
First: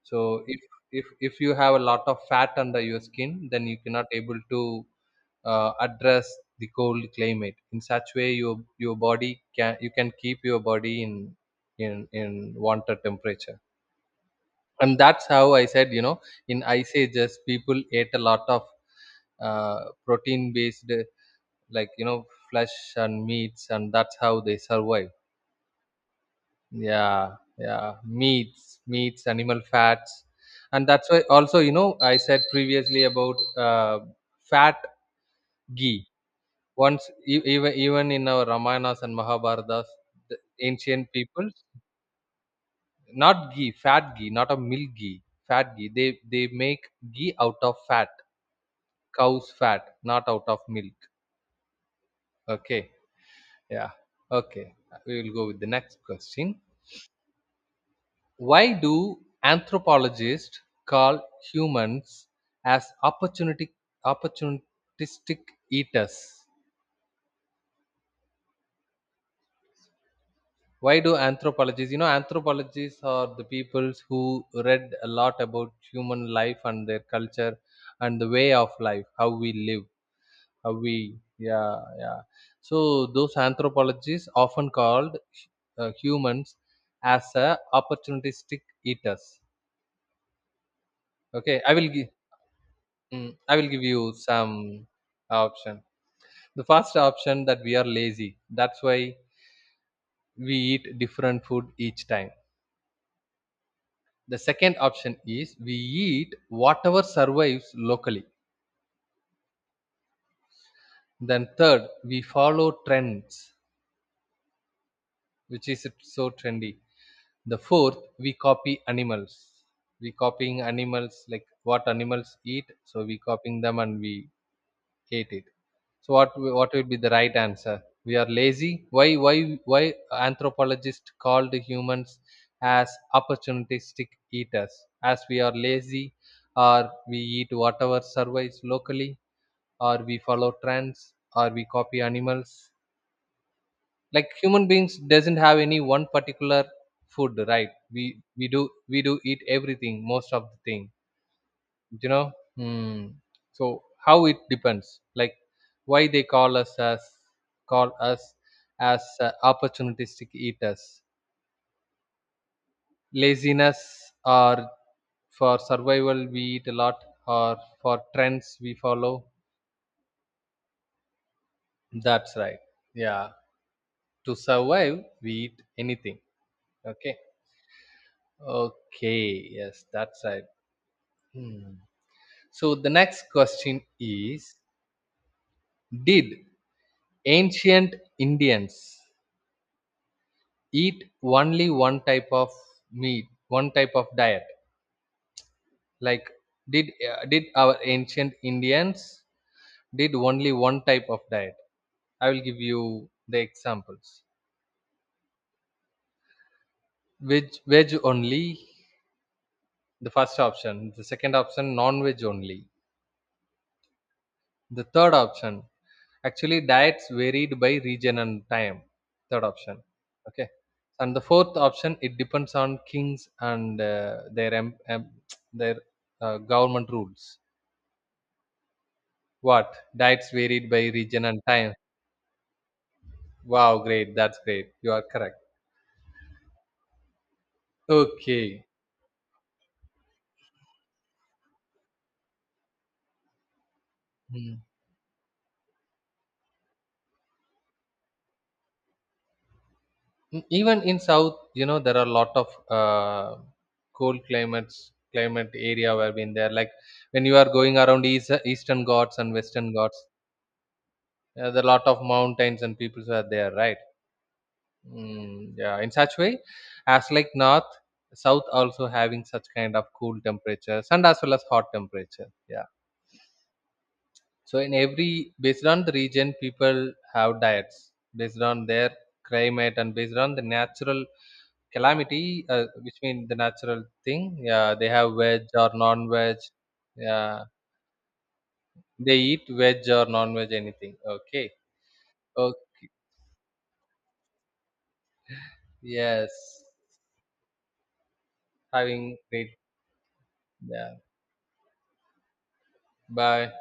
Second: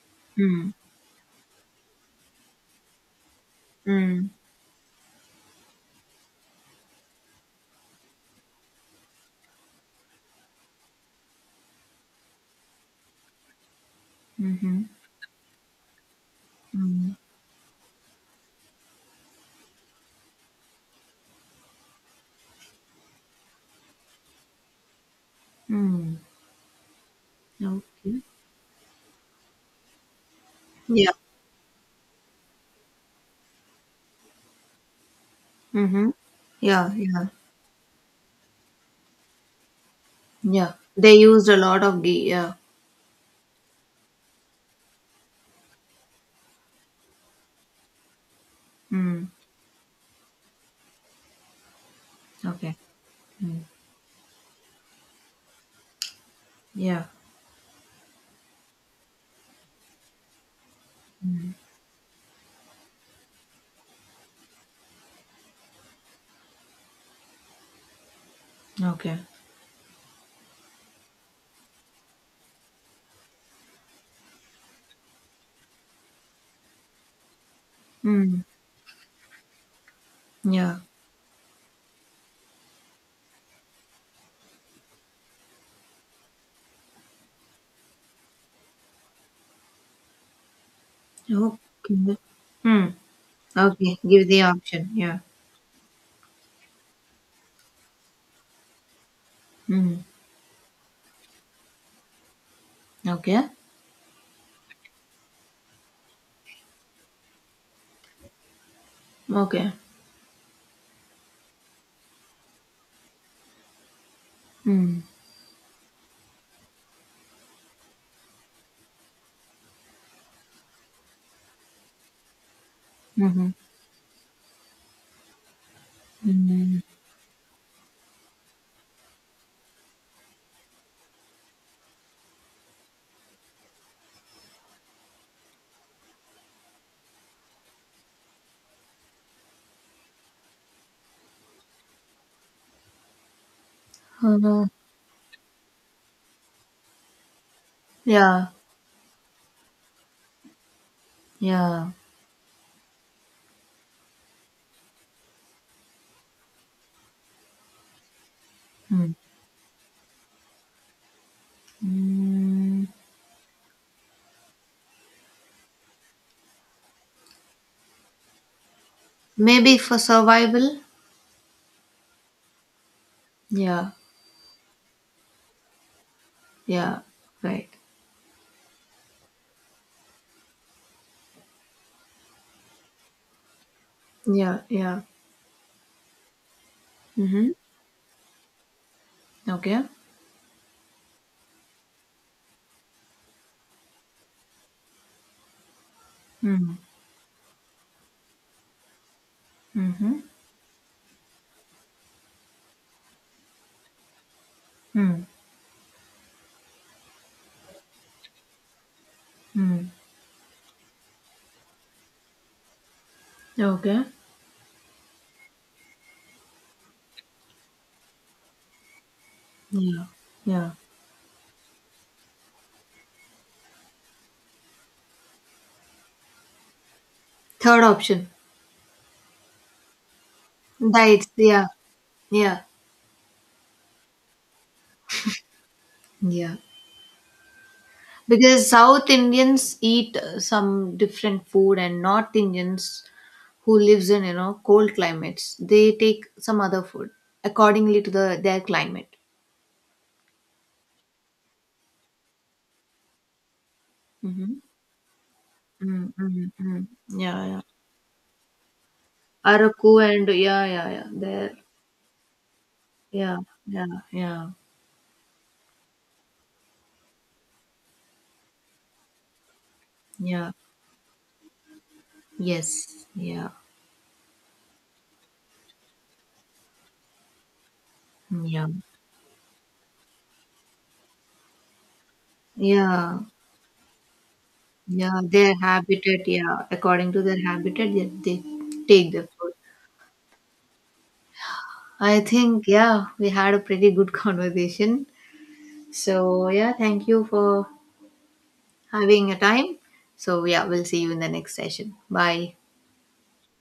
[SPEAKER 1] So if,
[SPEAKER 2] Mm.
[SPEAKER 1] if you have a lot of fat under your skin, then you cannot
[SPEAKER 2] Mm.
[SPEAKER 1] able to address the cold climate, in such way your body can, you can keep your body in, in wanted temperature.
[SPEAKER 2] Mm-hmm.
[SPEAKER 1] And that's how I said, you know, in ice
[SPEAKER 2] Mm.
[SPEAKER 1] ages people ate a lot of uh, protein based, like, you know, flesh and meats, and that's how they survive.
[SPEAKER 2] Mm.
[SPEAKER 1] Yeah, yeah,
[SPEAKER 2] Okay.
[SPEAKER 1] meats, meats, animal fats. And that's
[SPEAKER 2] Yeah.
[SPEAKER 1] why also, you know, I said previously about uh, fat, ghee,
[SPEAKER 2] Mm-hmm. Yeah.
[SPEAKER 1] once,
[SPEAKER 2] Yeah.
[SPEAKER 1] even in our ramayanas and mahabharatas, the
[SPEAKER 2] Yeah.
[SPEAKER 1] ancient
[SPEAKER 2] They
[SPEAKER 1] people,
[SPEAKER 2] used a lot of ghee. Yeah.
[SPEAKER 1] not ghee, fat ghee, not a milk ghee, fat ghee, they make ghee out of fat,
[SPEAKER 2] Mm.
[SPEAKER 1] cow's fat, not out of milk.
[SPEAKER 2] Okay.
[SPEAKER 1] Okay,
[SPEAKER 2] Mm.
[SPEAKER 1] yeah, okay. We will go with the next question.
[SPEAKER 2] Yeah.
[SPEAKER 1] Why do anthropologists call humans as opportunity opportunistic eaters?
[SPEAKER 2] Okay.
[SPEAKER 1] Why do anthropologists? You know, anthropologists are the people who read a lot about human life and their culture and the
[SPEAKER 2] Mm.
[SPEAKER 1] way of life, how we live. A,
[SPEAKER 2] Yeah.
[SPEAKER 1] we, yeah, yeah. So those anthropologists often called humans as a opportunistic eaters. Okay, I will give,
[SPEAKER 2] Okay. Hmm.
[SPEAKER 1] I will give
[SPEAKER 2] Okay.
[SPEAKER 1] you
[SPEAKER 2] Give the
[SPEAKER 1] some
[SPEAKER 2] option. Yeah.
[SPEAKER 1] option. The first option, that we are lazy, that's why
[SPEAKER 2] Mm.
[SPEAKER 1] we eat different food each time.
[SPEAKER 2] Okay.
[SPEAKER 1] The second option is, we eat whatever survives locally.
[SPEAKER 2] Okay.
[SPEAKER 1] Then third, we follow trends,
[SPEAKER 2] Mm.
[SPEAKER 1] which is so trendy. The fourth, we copy animals. We copying animals, like what animals eat, so we
[SPEAKER 2] Mm-hmm.
[SPEAKER 1] copying them and we ate it. So what
[SPEAKER 2] Mm.
[SPEAKER 1] would be the right answer? We are lazy. Why anthropologists called humans as opportunistic eaters? As we are lazy, or we eat whatever survives locally, or we follow trends, or we copy animals, like
[SPEAKER 2] Uh,
[SPEAKER 1] human beings doesn't have any one particular food, right? We
[SPEAKER 2] yeah.
[SPEAKER 1] do, we do eat everything, most of the thing,
[SPEAKER 2] Yeah.
[SPEAKER 1] you know. Hmm. So how it depends, like, why they call us as
[SPEAKER 2] Mm.
[SPEAKER 1] opportunistic eaters?
[SPEAKER 2] Mm.
[SPEAKER 1] Laziness, or for survival we eat a lot, or for trends we follow?
[SPEAKER 2] Maybe for survival.
[SPEAKER 1] That's right, yeah.
[SPEAKER 2] Yeah.
[SPEAKER 1] To survive we eat anything.
[SPEAKER 2] Yeah.
[SPEAKER 1] Okay,
[SPEAKER 2] Right.
[SPEAKER 1] okay, yes, that's right. Hmm. So the next question is,
[SPEAKER 2] Yeah. Yeah.
[SPEAKER 1] did
[SPEAKER 2] Mm-hmm.
[SPEAKER 1] ancient Indians
[SPEAKER 2] Okay.
[SPEAKER 1] eat only one type of meat, one type of diet? Like,
[SPEAKER 2] Mm.
[SPEAKER 1] did our ancient Indians did
[SPEAKER 2] Mm-hmm.
[SPEAKER 1] only one type of diet? I will give you the examples.
[SPEAKER 2] Mm.
[SPEAKER 1] Veg, veg only,
[SPEAKER 2] Mm.
[SPEAKER 1] the first option. The second option, non-veg only.
[SPEAKER 2] Okay.
[SPEAKER 1] The third option, actually, diets varied by region and time. Third option.
[SPEAKER 2] Yeah.
[SPEAKER 1] Okay.
[SPEAKER 2] Yeah.
[SPEAKER 1] And the fourth option, it depends on kings and their their government rules.
[SPEAKER 2] Third option.
[SPEAKER 1] What? Diets varied by region
[SPEAKER 2] Diets.
[SPEAKER 1] and
[SPEAKER 2] Yeah.
[SPEAKER 1] time.
[SPEAKER 2] Yeah,
[SPEAKER 1] Wow, great. That's great. You are correct.
[SPEAKER 2] yeah.
[SPEAKER 1] Okay.
[SPEAKER 2] Because South Indians eat some different food, and North Indians who lives in you
[SPEAKER 1] Mm.
[SPEAKER 2] know cold climates, they take some other food accordingly to the their climate.
[SPEAKER 1] Mm, even in South, you know, there are a lot of cold
[SPEAKER 2] Mm-hmm.
[SPEAKER 1] climates, climate area
[SPEAKER 2] mm
[SPEAKER 1] where been
[SPEAKER 2] mm
[SPEAKER 1] there. Like
[SPEAKER 2] mm.
[SPEAKER 1] when you
[SPEAKER 2] Yeah,
[SPEAKER 1] are
[SPEAKER 2] yeah.
[SPEAKER 1] going around east, Eastern Ghats and Western
[SPEAKER 2] Araku
[SPEAKER 1] Ghats,
[SPEAKER 2] and yeah. There,
[SPEAKER 1] the lot of mountains and peoples are
[SPEAKER 2] yeah,
[SPEAKER 1] there, right?
[SPEAKER 2] yeah, yeah,
[SPEAKER 1] Mm, yeah, in such way, as like north, south also having such kind of cool
[SPEAKER 2] yeah.
[SPEAKER 1] temperatures, and as well as hot temperature, yeah.
[SPEAKER 2] Yes, yeah,
[SPEAKER 1] So in every, based on the region, people have diets based on
[SPEAKER 2] yeah,
[SPEAKER 1] their climate, and based on the natural calamity, which
[SPEAKER 2] yeah,
[SPEAKER 1] means the natural thing, yeah, they have
[SPEAKER 2] yeah.
[SPEAKER 1] veg
[SPEAKER 2] Their
[SPEAKER 1] or
[SPEAKER 2] habitat,
[SPEAKER 1] non-veg,
[SPEAKER 2] yeah. According to their
[SPEAKER 1] yeah,
[SPEAKER 2] habitat, they take
[SPEAKER 1] they
[SPEAKER 2] the
[SPEAKER 1] eat
[SPEAKER 2] food.
[SPEAKER 1] veg or non-veg anything. Okay.
[SPEAKER 2] I
[SPEAKER 1] Oh,
[SPEAKER 2] think, yeah, we had a pretty good conversation. So,
[SPEAKER 1] yes,
[SPEAKER 2] yeah, thank you for
[SPEAKER 1] having
[SPEAKER 2] having a
[SPEAKER 1] great,
[SPEAKER 2] time. So, yeah, we'll
[SPEAKER 1] yeah.
[SPEAKER 2] see you in the next session. Bye.
[SPEAKER 1] Bye.